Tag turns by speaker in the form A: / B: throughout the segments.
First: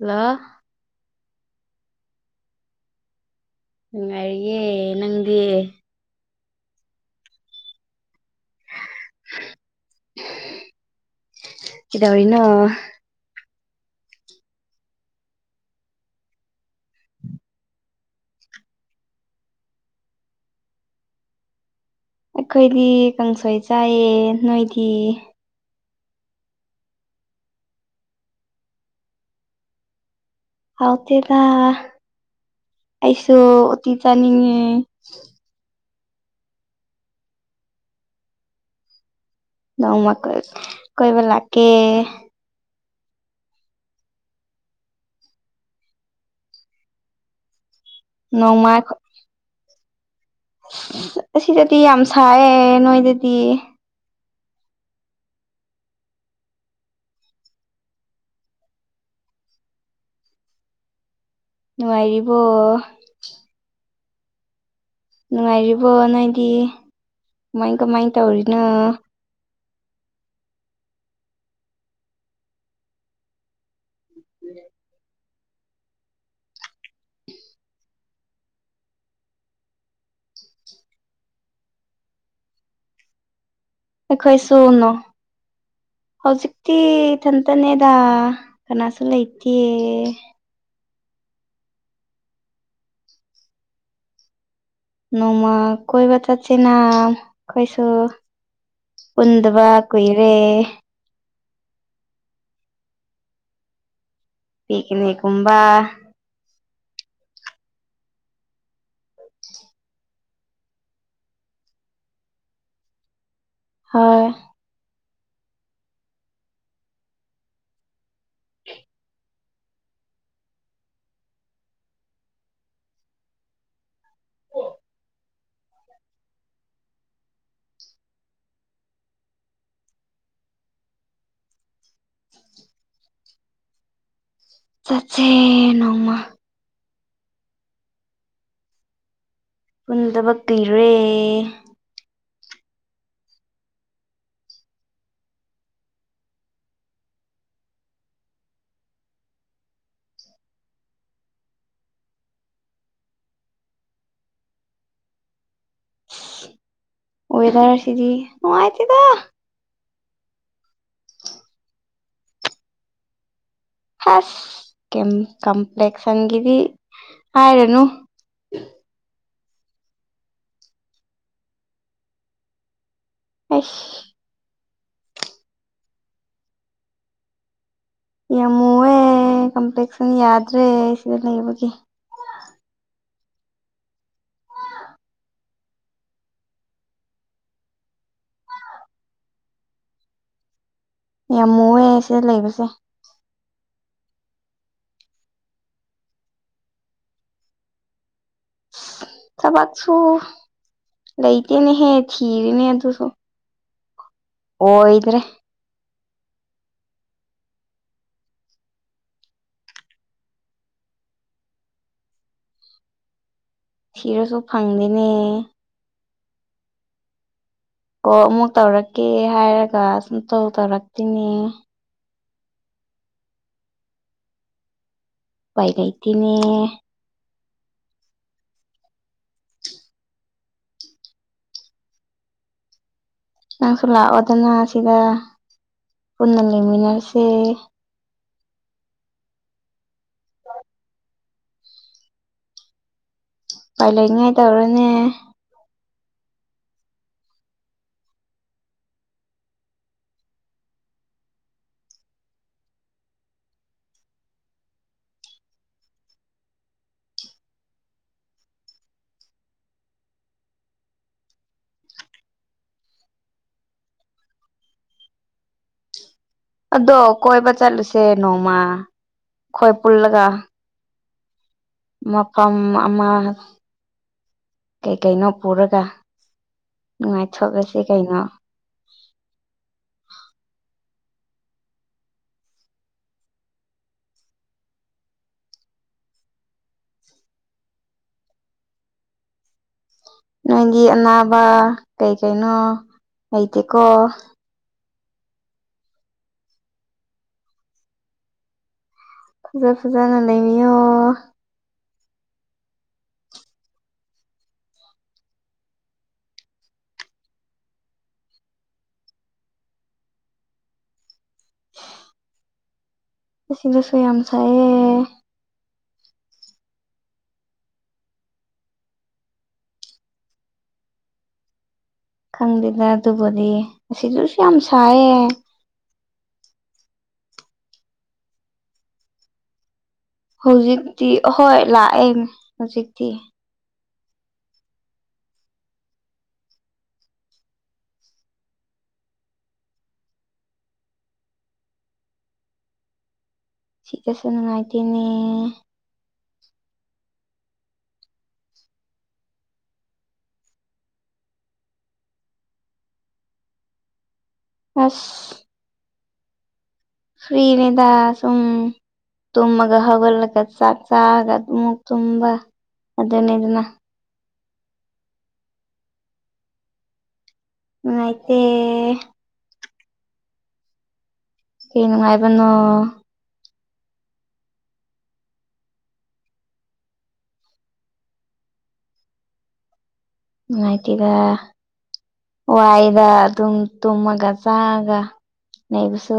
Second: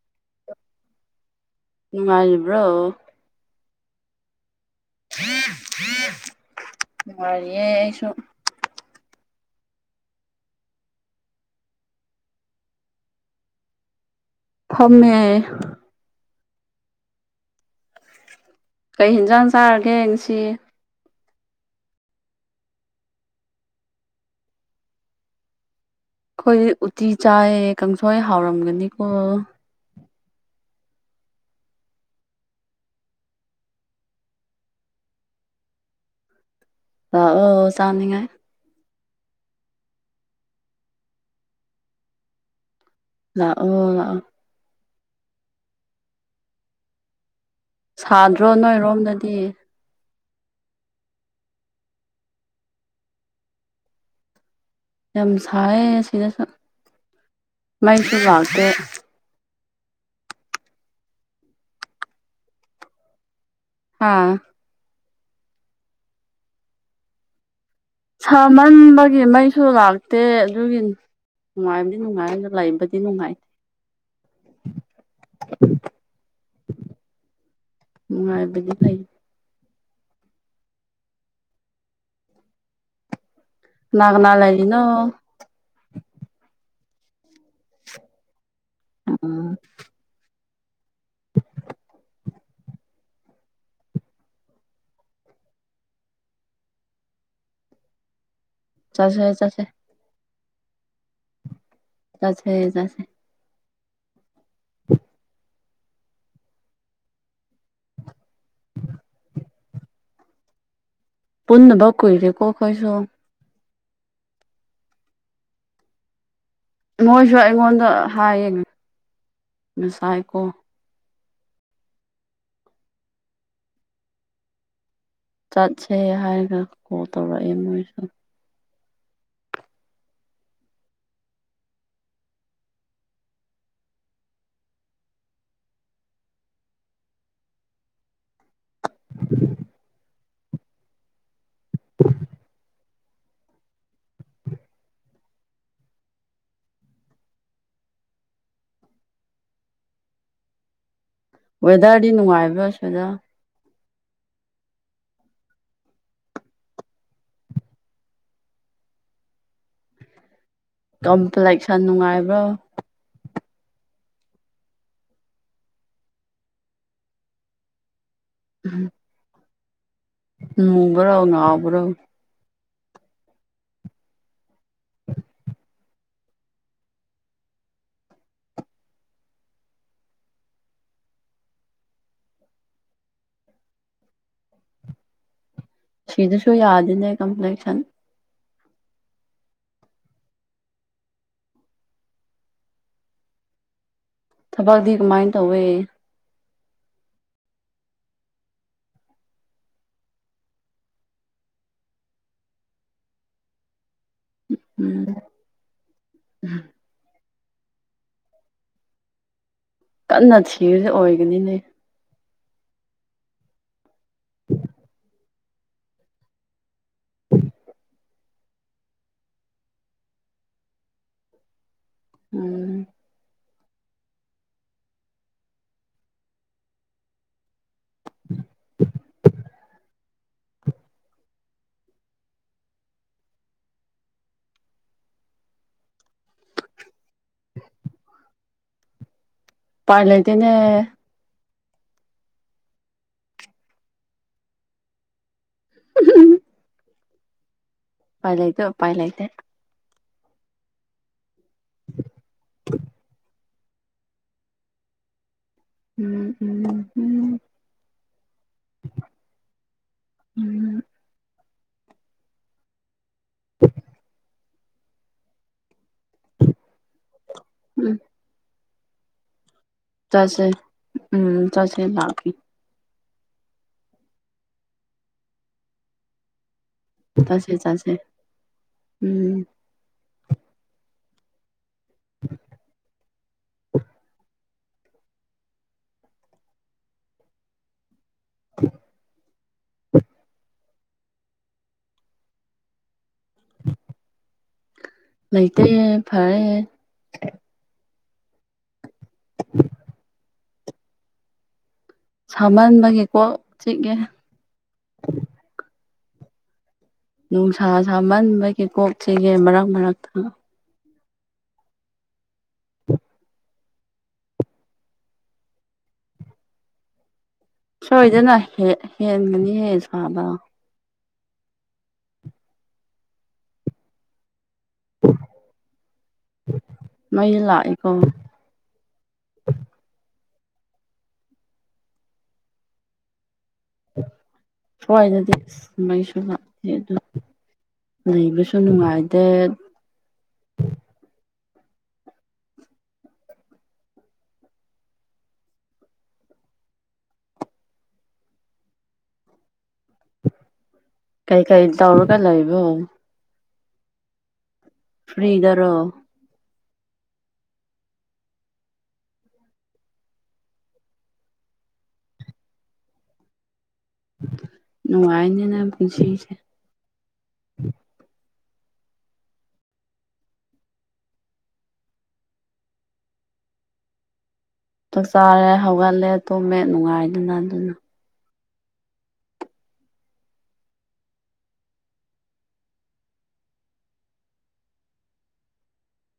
A: hello
B: ꯅꯨꯉꯥꯏꯔꯤꯕ꯭ꯔꯣ
A: ꯅꯨꯡꯉꯥꯏꯔꯤꯌ‌ꯦ
B: ꯅꯨꯉꯥꯏꯔꯤꯌꯦ ꯑꯩꯁꯨ
A: ꯀ‌ꯦꯗꯧꯔꯤꯅꯣ
B: ꯐꯝꯃꯦ ꯀꯩ ꯍ‌ꯦꯟꯖꯥꯡ ꯆꯥꯔꯒꯦ ꯉꯁꯤ
A: ꯑꯈꯣꯏꯗꯤ ꯀꯥꯡꯁꯣꯏ ꯆꯥꯏꯌꯦ ꯅꯣꯏꯗꯤ
B: ꯈꯣꯏꯗꯤ ꯎꯇꯤ ꯆꯥꯏꯌ‌ꯦ ꯀꯥꯡꯁꯣꯏ ꯍꯥꯎꯔꯝ ꯒꯅꯤꯀꯣ
A: ꯍꯥꯎ ꯇꯦꯗ ꯑꯩꯁꯨ ꯎꯇꯤ ꯆꯅꯤꯡꯉꯦ
B: ꯂꯥꯑꯣ ꯆꯥꯅꯤꯡꯉꯥꯏ
A: ꯅꯣꯡꯃꯥ ꯀ‌ꯣꯏ ꯀꯣꯏꯕ ꯂꯥꯛꯀꯦ
B: ꯂꯥꯑꯣ ꯂꯥꯑꯣ ꯁꯥꯗ꯭ꯔꯣ
A: ꯅꯣꯡꯃ
B: ꯅꯣꯏꯔꯣꯝꯗꯗꯤ
A: ꯑꯁꯤꯗꯗꯤ ꯌꯥꯝ ꯁꯥꯏꯌꯦ ꯅꯣꯏꯗꯗꯤ
B: ꯌꯥꯝ ꯁꯥꯏꯌꯦ ꯁꯤꯗꯁꯨ ꯃꯩꯁꯨ ꯂꯥꯛꯇꯦ
A: ꯅꯨꯉꯥꯏꯔꯤꯕꯣ
B: ꯑꯥ
A: ꯅꯨꯉꯥꯏꯔꯤꯕꯣ ꯅꯣꯏꯗꯤ ꯀꯃꯥꯏ ꯀꯃꯥꯏ ꯇꯧꯔꯤꯅꯣ
B: ꯁꯥꯃꯟꯕ ꯒꯤ ꯃꯩꯁꯨ ꯂꯥꯛꯇꯦ ꯑꯗꯨꯒꯤ ꯅꯨꯡꯉꯥꯏꯕꯗꯤ ꯅꯨꯡꯉꯥꯏ ꯑꯗꯨ ꯂꯩꯕꯗꯤ ꯅꯨꯡꯉꯥꯏ
A: [unintelligible]
B: ꯅꯨꯡꯉꯥꯏꯕꯗꯤ ꯐꯩ ꯀꯅꯥ ꯀꯅꯥ
A: ꯑꯩꯈꯣꯏꯁꯨ
B: ꯂꯩꯔꯤꯅꯣ
A: ꯅꯣ ꯍꯧꯖꯤꯛꯇꯤ ꯏꯊꯟꯇꯅꯦꯗ ꯀꯅꯥꯁꯨ
B: ꯎꯝ
A: ꯂꯩꯇꯦ ꯅꯣꯡꯃ ꯀꯣꯏꯕ ꯆꯠꯁꯦꯅ ꯑꯈꯣꯏꯁꯨ
B: ꯆꯠꯁꯦ ꯆꯠꯁꯦ
A: ꯄꯨꯟꯗꯕ ꯀꯨꯏꯔꯦ
B: ꯆꯠꯁꯦ ꯆꯠꯁꯦ
A: ꯄꯤꯀꯤꯅꯤꯛ ꯀꯨꯝꯕ
B: ꯄꯨꯟꯗꯕ ꯀꯨꯏꯔꯦꯀꯣ ꯑꯈꯣꯏꯁꯨ
A: ꯍꯣꯏ
B: ꯃꯣꯏꯁꯨ ꯑꯩꯉꯣꯟꯗ ꯍꯥꯏꯌꯦ ꯉꯁꯥꯏꯀꯣ ꯆꯠꯁꯦ ꯍꯥꯏꯔꯒ ꯀꯣꯜ ꯇꯧꯔꯛꯑꯦ ꯃꯣꯏ
A: ꯆꯠꯁꯦ ꯅꯣꯡꯃ
B: [inaudible]
A: ꯄꯨꯟꯗꯕ ꯀꯨꯏꯔꯦ
B: ꯋꯦꯗꯔꯗꯤ ꯅꯨꯡꯉꯥꯏꯕ꯭ꯔꯥ ꯁꯤꯗ
A: ꯋꯦꯗꯔꯁꯤꯗ ꯅꯨꯉꯥꯏꯇꯦꯗ
B: ꯀꯝ ꯄ꯭ꯂꯦꯛꯁꯟ ꯅꯨꯡꯉꯥꯏꯕ꯭ꯔꯣ
A: ꯍꯁ ꯀꯦꯝ ꯀꯝꯄ꯭ꯂꯦꯛꯁꯟꯒꯤꯗꯤ ꯍꯥꯏꯔꯅꯨ
B: ꯎꯝ ꯃꯨꯕ꯭ꯔꯣ ꯉꯥꯎꯕ꯭ꯔꯣ
A: ꯑꯩꯁ ꯌꯥꯝꯃꯨꯑꯦ ꯀꯝꯄ꯭ꯂꯦꯛꯁꯟ ꯌꯥꯗ꯭ꯔꯦ ꯁꯤꯗ ꯂꯩꯕꯒꯤ
B: ꯁꯤꯗꯁꯨ ꯌꯥꯗꯦꯅꯦ ꯀꯝꯄ꯭ꯂꯦꯛꯁꯟ
A: ꯌꯥꯝ ꯃꯨꯑꯦ ꯁꯤꯗ ꯂꯩꯕꯁꯦ
B: ꯊꯕꯛꯇꯤ ꯀꯃꯥꯏꯅ ꯇꯧꯋꯦ
A: ꯊꯕꯛꯁꯨ ꯂꯩꯇꯦꯅꯦꯍꯦ ꯊꯤꯔꯤꯅꯦ ꯑꯗꯨꯁꯨ
B: ꯎꯝ
A: ꯑꯣꯏꯗ꯭ꯔꯦ
B: [inaudible] ꯀꯟꯅ ꯊꯤꯔꯗꯤ ꯑꯣꯏꯒꯅꯤꯅꯦ
A: ꯊꯤꯔꯁꯨ ꯐꯪꯗꯦꯅꯦ ꯀꯣꯜ ꯑꯃꯨꯛ ꯇꯧꯔꯛꯀꯦ ꯍꯥꯏꯔꯒ ꯁꯨꯡꯇꯧ ꯇꯧꯔꯛꯇꯦꯅꯦ
B: ꯎꯝ
A: ꯎꯄꯥꯏ ꯂꯩꯇꯦꯅꯦ ꯅꯪꯁꯨ ꯂꯥꯛꯑꯣꯗꯅ ꯁꯤꯗ ꯄꯨꯟꯅ ꯂꯩꯃꯤꯟꯅꯔꯁꯦ
B: ꯎꯄꯥꯏ ꯂꯩꯇꯦꯅꯦ
A: ꯎꯄꯥꯏ ꯂꯩꯅꯤꯉꯥꯏ ꯇꯧꯔꯣꯅꯦ
B: [unintelligible] ꯄꯥꯏ ꯂꯩꯇꯣ ꯄꯥꯏ ꯂꯩꯥꯇꯦ [inaudible] ꯎꯝ ꯎꯝ ꯎꯝ ꯎꯝ [unintelligible]
A: ꯑꯗꯣ ꯀꯣꯏꯕ
B: ꯎꯝ
A: ꯆꯠꯂꯨꯁꯦ ꯅꯣꯡꯃ ꯈꯣꯏ ꯄꯨꯜꯂꯒ
B: ꯆꯠꯁꯦ ꯎꯝ ꯆꯠꯁꯦ ꯂꯥꯛꯀꯦ
A: ꯃꯐꯝ ꯑꯃ ꯀꯩꯀꯩꯅꯣ ꯄꯨꯔꯒ
B: ꯆꯠꯁꯦ
A: ꯅꯨꯡꯉꯥꯏꯊꯣꯛꯂꯁꯤ
B: ꯆꯠꯁꯦ
A: ꯀꯩꯅꯣ
B: ꯎꯝ [inaudible]
A: ꯅꯣꯏꯒꯤ ꯑꯅꯥꯕ ꯀꯩ ꯀꯩꯅꯣ ꯂꯩꯇꯦꯀꯣ
B: ꯂꯩꯇꯦ ꯐꯔꯦ
A: ꯐꯖ ꯐꯖꯅ ꯂꯩꯕꯤꯌꯣ
B: ꯁꯃꯥꯟꯕꯒꯤ ꯀꯣꯛ ꯆꯤꯛꯑꯦ ꯅꯨꯡꯁꯥ ꯁꯥꯃꯟꯕꯒꯤ ꯀꯣꯛ ꯆꯤꯛꯑꯦ ꯃꯔꯛ ꯃꯔꯛꯇ
A: ꯎ [unintelligible] [inaudible] ꯑꯁꯤꯗꯁꯨ ꯌꯥꯝ ꯁꯥꯏꯌꯦ
B: ꯁꯣꯏꯗꯅ ꯍꯦꯟ ꯍꯦꯟꯒꯅꯤꯍꯦ ꯁꯥꯕ
A: ꯈꯪꯗꯦꯗ ꯑꯗꯨꯕꯨꯗꯤ ꯑꯁꯤꯗꯨꯁꯨ ꯌꯥꯝ ꯁꯥꯏꯌꯦ
B: ꯃꯩ ꯂꯥꯛꯑꯦꯀꯣ
A: ꯍꯧꯖꯤꯛꯇꯤ ꯑꯍꯣꯏ ꯂꯥꯛꯑꯦꯅꯦ ꯍꯧꯖꯤꯛꯇꯤ
B: ꯁ꯭ꯋꯥꯏꯗꯗꯤ ꯃꯩꯁꯨ ꯂꯥꯛꯇꯦ ꯑꯗꯨ [unintelligible] ꯂꯩꯕꯁꯨ ꯅꯨꯡꯉꯥꯏꯇꯦ
A: ꯁꯤꯒꯁꯨ ꯅꯨꯡꯉꯥꯏꯇꯦꯅꯦ
B: ꯀꯩ ꯀꯩ ꯇꯧꯔꯒ ꯂꯩꯕꯣ
A: ꯑꯁ
B: ꯐ꯭ꯔꯤꯗꯔꯣ
A: ꯐ꯭ꯔꯤꯅꯦꯗ ꯁꯨꯝ ꯇꯨꯝꯃꯒ ꯍꯧꯒꯠꯂꯒ ꯆꯥꯛ ꯆꯒ ꯑꯃꯨꯛ ꯇꯨꯝꯕ ꯑꯗꯨꯅꯦꯗꯅ
B: ꯅꯨꯡꯉꯥꯏꯅꯦ ꯅꯪ ꯄꯨꯟꯁꯤꯁꯦ
A: ꯅꯨꯡꯉꯥꯏꯇꯦ ꯀꯩ ꯅꯨꯡꯉꯥꯏꯕꯅꯣ
B: ꯆꯥꯛ ꯆꯥꯔꯦ ꯍꯧꯒꯠꯂꯦ ꯇꯨꯝꯃꯦ ꯅꯨꯡꯉꯥꯏꯗꯅ ꯑꯗꯨꯅ
A: ꯅꯨꯡꯉꯥꯏꯇꯦꯗ ꯋꯥꯏꯗ ꯑꯗꯨꯝ ꯇꯨꯝꯃꯒ ꯆꯥꯔꯒ ꯂꯩꯕꯁꯨ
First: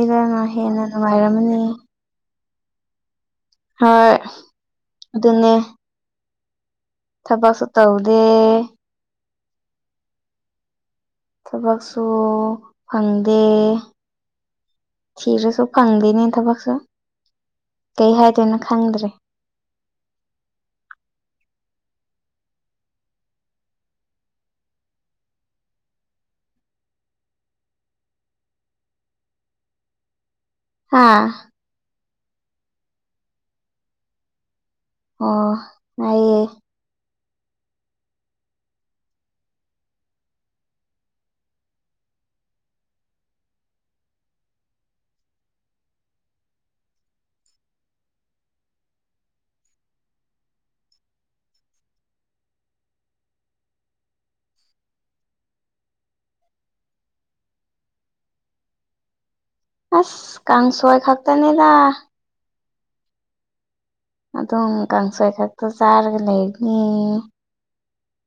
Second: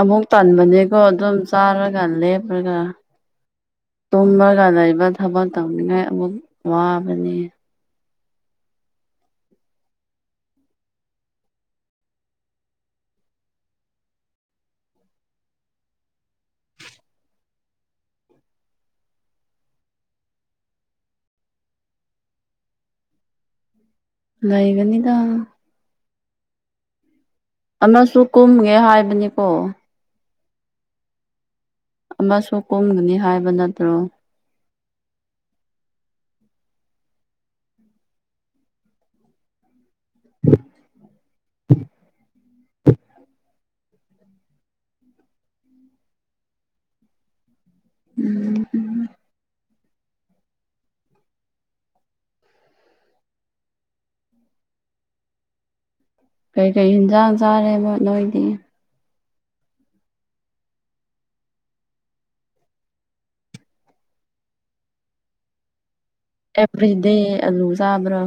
B: ꯑꯃꯨꯛ
A: ꯍꯦꯟꯅ
B: ꯇꯟꯕꯅꯦꯀꯣ ꯑꯗꯨꯝ
A: ꯅꯨꯡꯉꯥꯏꯔꯝꯃꯅꯤ
B: ꯆꯥꯔ ꯒ ꯂꯦꯞꯄꯒ
A: ꯍꯣꯏ
B: ꯇꯨꯝꯃꯒ ꯂꯩꯕ ꯊꯕꯛ
A: ꯑꯗꯨꯅꯦ
B: ꯇꯧꯅꯤꯡꯉꯥꯏ ꯑꯃꯨꯛ ꯋꯥ
A: ꯊꯕꯛꯁꯨ ꯇꯧꯗꯦ ꯊꯕꯛꯁꯨ ꯐꯪꯗꯦ ꯊꯤꯔꯁꯨ ꯐꯪꯗꯦꯅꯦ ꯊꯕꯛꯁꯨ ꯀꯩ ꯍꯥꯏꯗꯣꯏꯅꯣ ꯈꯪꯗ꯭ꯔꯦ
B: ꯂꯩꯒꯅꯤꯗ ꯑꯃꯁꯨ ꯀꯨꯝꯒꯦ ꯍꯥꯏꯕꯅꯤꯀꯣ
A: ꯍꯥꯥ
B: ꯑꯃꯁꯨ ꯀꯨꯝꯒꯅꯤ ꯍꯥꯏꯕ ꯅꯠꯇ꯭ꯔꯣ
A: ꯑꯣ ꯍꯥꯏꯌꯦ
B: [inaudible] [inaudible] ꯎꯝ ꯎꯝ ꯀꯩꯀꯩ ꯍꯤꯟꯖꯥꯡ ꯆꯥꯔꯦꯕ ꯅꯣꯏꯗꯤ
A: ꯑꯁ ꯀꯥꯡꯁꯣꯏ ꯈꯛꯇꯅꯦꯗ ꯑꯗꯨꯝ ꯀꯥꯡꯁꯣꯏ ꯈꯛꯇ ꯆꯥꯔꯒ ꯂꯩꯔꯤꯅꯤ
B: ꯑꯦꯕ꯭ꯔꯤꯗꯦ ꯑꯂꯨ ꯆꯥꯕ꯭ꯔꯣ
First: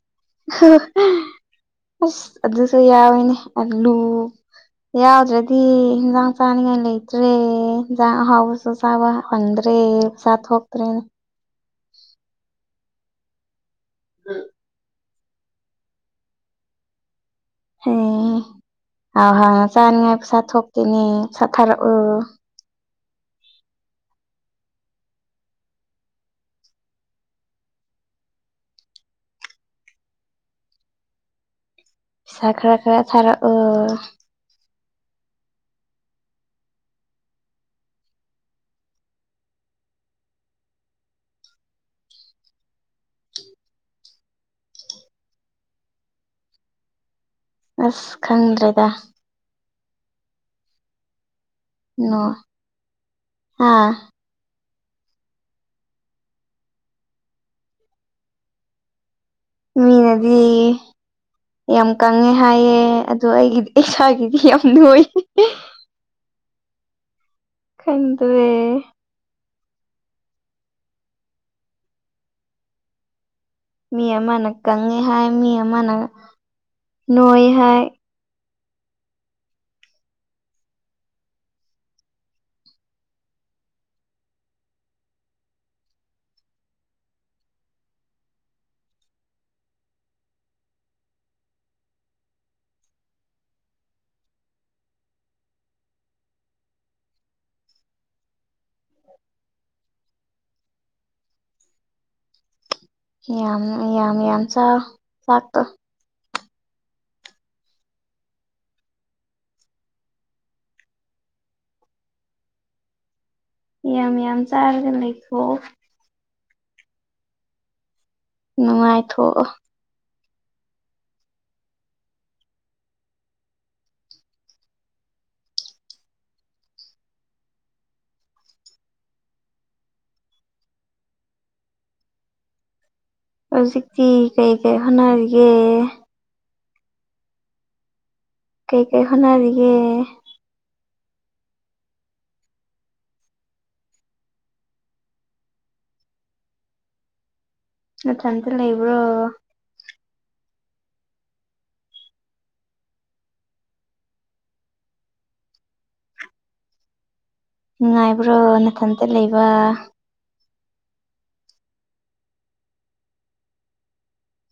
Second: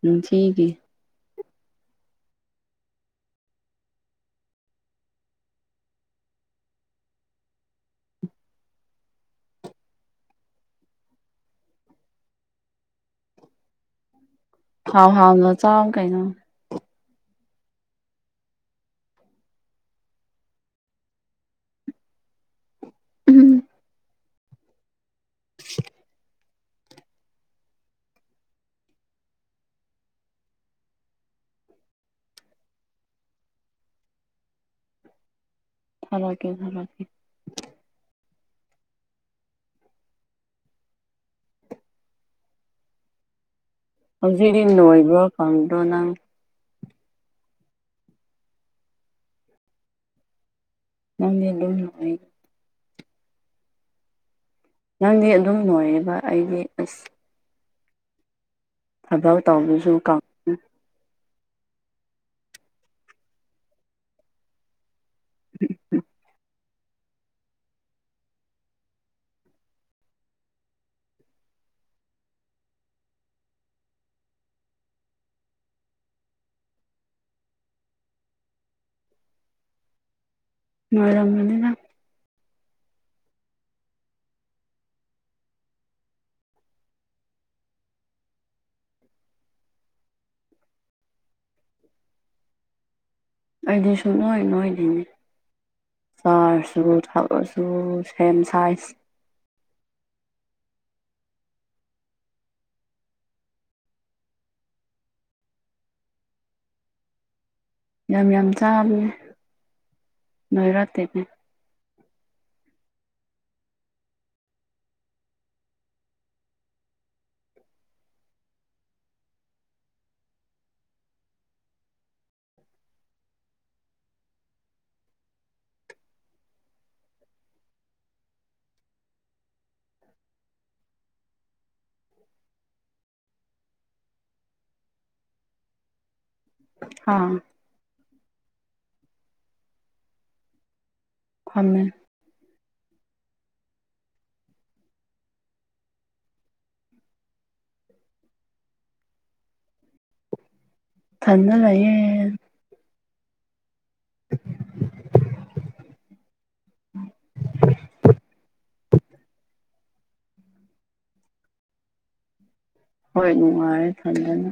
B: ꯄꯨꯟꯁꯤꯒꯤ [unintelligible]
A: ꯑꯁ ꯑꯗꯨꯁꯨ ꯌꯥꯎꯋꯤꯅꯦ ꯑꯂꯨ ꯌꯥꯎꯗ꯭ꯔꯗꯤ ꯍꯤꯟꯖꯥꯡ ꯆꯥꯅꯤꯡꯉꯥꯏ ꯂꯩꯇ꯭ꯔꯦ ꯍꯤꯟꯖꯥꯡ ꯑꯍꯥꯎꯕꯁ ꯁꯨ ꯆꯥꯕ ꯐꯪꯗ꯭ꯔꯦ ꯄꯩꯁꯥ ꯊꯣꯛꯇ꯭ꯔꯦꯅꯦ [inaudible]
B: ꯍꯥꯎ ꯍꯥꯎꯅ ꯆꯥꯎ ꯀꯩꯅꯣ
A: ꯑꯦ ꯍꯥꯎ ꯍꯥꯎꯅ ꯆꯥꯅꯤꯡꯉꯥꯏ ꯄꯩꯁꯥ ꯊꯣꯛꯇꯦꯅꯦ ꯄꯩꯁꯥ ꯊꯥꯔꯛꯑꯣ
B: ꯎꯝ
A: ꯁꯥ ꯈꯔ ꯈꯔ ꯊꯥꯔꯛꯑꯣ
B: ꯊꯝꯃꯛꯀꯦ ꯊꯝꯃꯛꯀꯦ ꯍꯧꯖꯤꯛꯗꯤ ꯅꯣꯏꯕ꯭ꯔ ꯀꯥꯡꯗ꯭ꯔꯣ ꯅꯪ
A: ꯑꯁ ꯈꯪꯗ꯭ꯔꯦꯗ
B: ꯅꯪꯗꯤ ꯑꯗꯨꯝ ꯅꯣꯏ
A: ꯅꯣ ꯍꯥ
B: ꯅꯪꯗꯤ ꯑꯗꯨꯝ ꯅꯣꯏꯌꯦꯕ ꯑꯩꯗꯤ ꯑꯁ ꯊꯕꯛ ꯇꯧꯅꯤ
A: ꯃꯤꯅꯗꯤ ꯌꯥꯝ ꯀꯪꯉꯦ ꯍꯥꯏꯌꯦ ꯑꯗꯣ ꯑꯩꯒꯤꯗꯤ ꯏꯁꯥꯒꯤꯗꯤ ꯌꯥꯝ ꯅꯣꯏꯌꯦ
B: [inaudible]
A: ꯈꯡꯗ꯭ꯔꯦ ꯃꯤ ꯑꯃꯅ ꯀꯪꯉꯦ ꯍꯥꯏ ꯃꯤ ꯑꯃꯅ ꯅꯣꯏ ꯍꯥꯏ
B: ꯅꯣꯏꯔꯝꯃꯅꯤ ꯅꯪ ꯑꯩꯗꯤ ꯁꯨꯛꯅꯣꯏ ꯅꯣꯏꯗꯦꯅꯦ ꯆꯥꯔꯁꯨ ꯊꯛꯑꯁꯨ ꯁꯦꯝ ꯁꯥꯏꯖ
A: ꯌꯥꯝꯅ ꯌꯥꯝ ꯌꯥꯝ ꯆꯥꯎ ꯆꯥꯛꯇꯣ
B: ꯌꯥꯝ ꯌꯥꯝ ꯆꯥꯕꯅꯦ ꯅꯣꯏꯔꯛꯇꯦꯅꯦ
A: ꯌꯥꯝ ꯌꯥꯝ ꯆꯥꯔꯒ ꯂꯩꯊꯣꯛꯑꯣ ꯅꯨꯡꯉꯥꯏꯊꯣꯛꯑꯣ ꯍꯧꯖꯤꯛꯇꯤ ꯀꯩ ꯀꯩ ꯍꯣꯠꯅꯔꯤꯒꯦ
B: ꯍꯥꯥ
A: ꯀꯩꯀꯩ ꯍꯣꯠꯅꯔꯤꯒꯦ
B: ꯐꯝꯃꯦ
A: ꯅꯊꯟꯇ ꯂꯩꯕ꯭ꯔꯣ
B: ꯊꯟꯗ ꯂꯩꯌꯦ
A: ꯅꯨꯡꯉꯥꯏꯕ꯭ꯔꯣ ꯅꯥꯊꯟꯇ ꯂꯩꯕ
B: ꯍꯣꯏ ꯅꯨꯡꯉꯥꯏꯌꯦ ꯏꯊꯟꯗꯅ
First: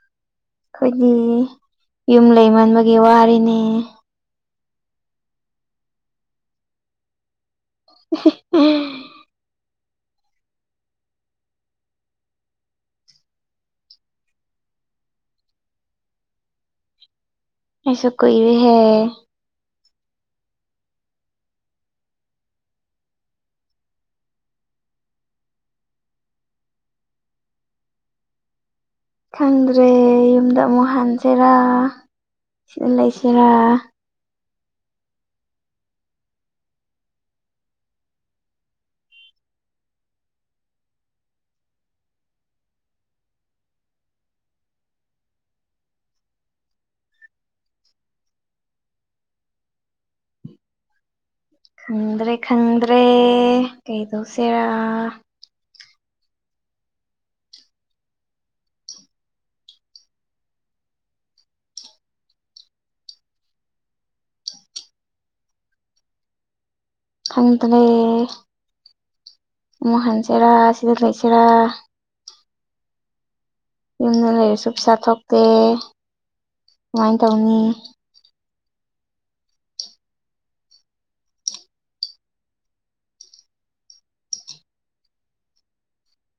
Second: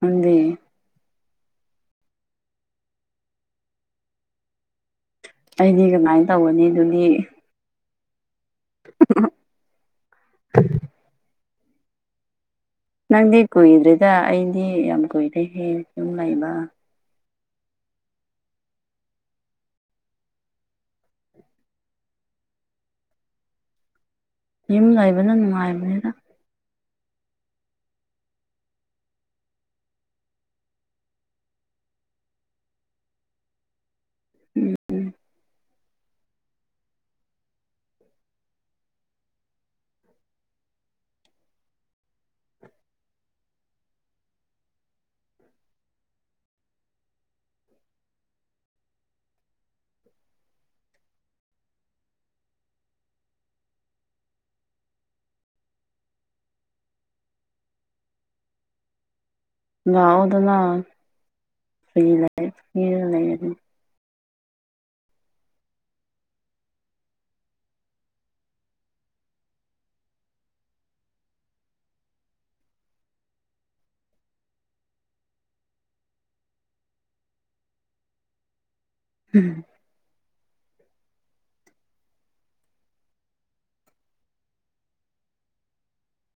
B: ꯅꯪꯗꯤ
A: ꯈꯣꯏꯗꯤ ꯌꯨꯝ ꯂꯩꯃꯟꯕꯒꯤ ꯋꯥꯔꯦꯅꯦ
B: ꯑꯩꯗꯤ ꯀꯃꯥꯏ ꯇꯧꯒꯅꯤ ꯑꯗꯨꯗꯤ
A: [unintelligible]
B: [inaudible] ꯅꯪꯗꯤ ꯀꯨꯏꯗ꯭ꯔꯤꯗ ꯑꯩꯗꯤ ꯌꯥꯝ ꯀꯨꯏꯔꯦꯍꯦ ꯌꯨꯝ ꯂꯩꯕ
A: ꯑꯩꯁꯨ ꯀꯨꯏꯔꯦꯍꯦ
B: ꯌꯨꯝ ꯂꯩꯕꯅ ꯅꯨꯡꯉꯥꯏꯕꯅꯤꯗ
A: ꯈꯪꯗ꯭ꯔꯦ ꯌꯨꯝꯗ ꯑꯃꯨꯛ ꯍꯟꯁꯤꯔꯥ ꯁꯤꯗ ꯂꯩꯁꯤꯔꯥ
B: ꯎꯝ [unintelligible]
A: ꯈꯪꯗ꯭ꯔꯦ ꯈꯪꯗ꯭ꯔꯦ ꯀꯩꯗꯧꯁꯦꯔꯥ
B: ꯂꯥꯛꯑꯣꯗꯅ ꯐ꯭ꯔꯤ ꯂꯩ ꯐ꯭ꯔꯤꯗ ꯂꯩ ꯑꯗꯨ
A: ꯈꯪꯇꯔꯦ ꯑꯃꯨꯛ ꯍꯟꯁꯤꯔꯥ ꯁꯤꯗ ꯂꯩꯁꯤꯔꯥ ꯌꯨꯝꯗ ꯂꯩꯔꯁꯨ ꯄꯩꯁꯥ ꯊꯣꯛꯇꯦ ꯀꯃꯥꯏ ꯇꯧꯅꯤ
B: ꯎꯝ